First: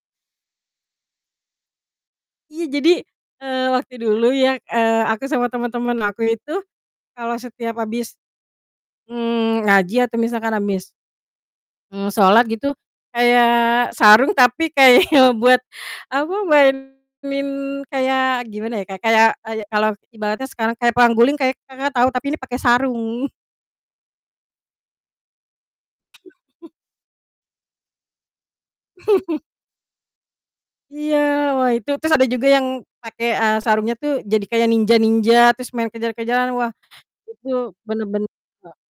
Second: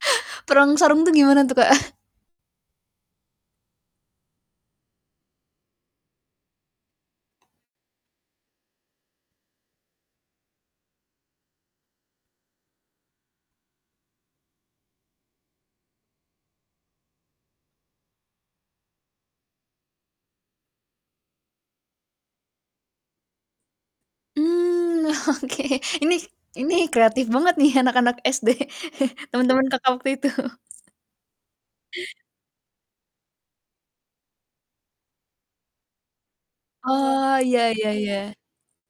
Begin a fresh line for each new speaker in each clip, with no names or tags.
Perang sarung tuh gimana tuh, Kak?
Iya jadi, eee, waktu dulu ya, eee, aku sama temen-temen aku itu kalau setiap habis, mmm, ngaji atau misalkan habis mmm, sholat gitu kayak sarung, tapi kayak buat, apa, mainin kayak, gimana ya, Kak, oh, iya kalau ibaratnya sekarang kayak perang guling, kayak Kakak tahu? Tapi ini pakai sarung.
Mmm, oke. Ini ini kreatif banget nih anak-anak SD teman-teman Kakak waktu itu.
Iya wah, itu terus ada juga yang pakai, eee, sarungnya tuh jadi kayak ninja-ninja, terus main kejar-kejaran. Wah,
Oh,
itu
iya iya
bener bener
iya.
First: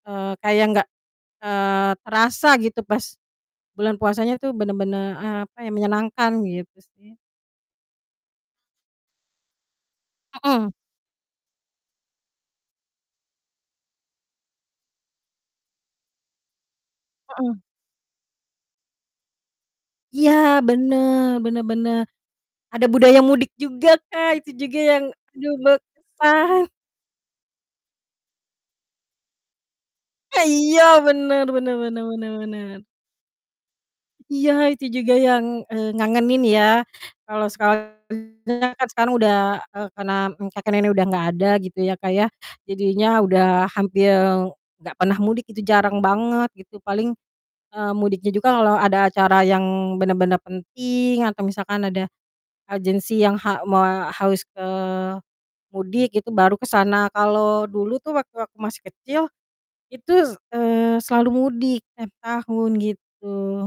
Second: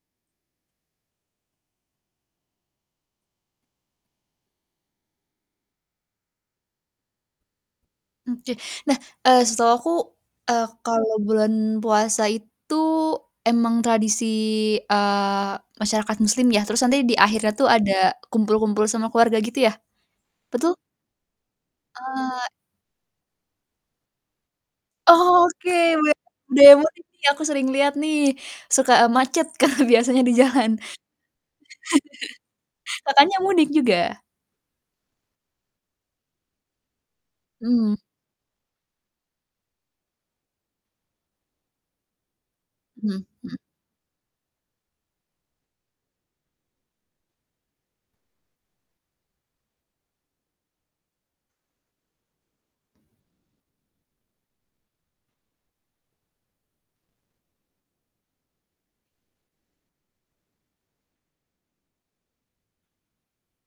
heeh, kayak enggak, eee, terasa gitu pas bulan puasanya tuh. Bener-bener, eee, apa ya, menyenangkan gitu sih.
Oke. Nah, eee, setahu aku, eee,
Mhm.
kalau bulan puasa itu emang tradisi, eee, masyarakat muslim ya, terus nanti di akhirnya
Heeh.
tuh ada kumpul-kumpul sama keluarga gitu ya?
Iya
Betul?
bener bener bener.
Oh, e
Ada budaya mudik juga, Kak, itu juga yang aduh
Oke. Melihat
berkesan.
budaya mudik nih, aku sering liat nih, suka, eee, macet Kak biasanya di
Eh,
jalan.
iya bener bener bener bener bener.
Kakaknya mudik juga?
Iya itu juga yang, eee, ngangenin ya. Kalau sekarang
Mhm.
kan sekarang udah eee, karena kakek nenek udah enggak ada gitu ya, Kak, ya jadinya
Mhm mhm.
udah hampir enggak pernah mudik gitu, jarang banget gitu, paling, eee, mudiknya juga kalau ada acara yang bener-bener penting atau misalkan ada urgensi yang ha moa harus ke mudik, itu baru ke sana. Kalau dulu tuh waktu aku masih kecil, itu s eee, selalu mudik tiap tahun gitu.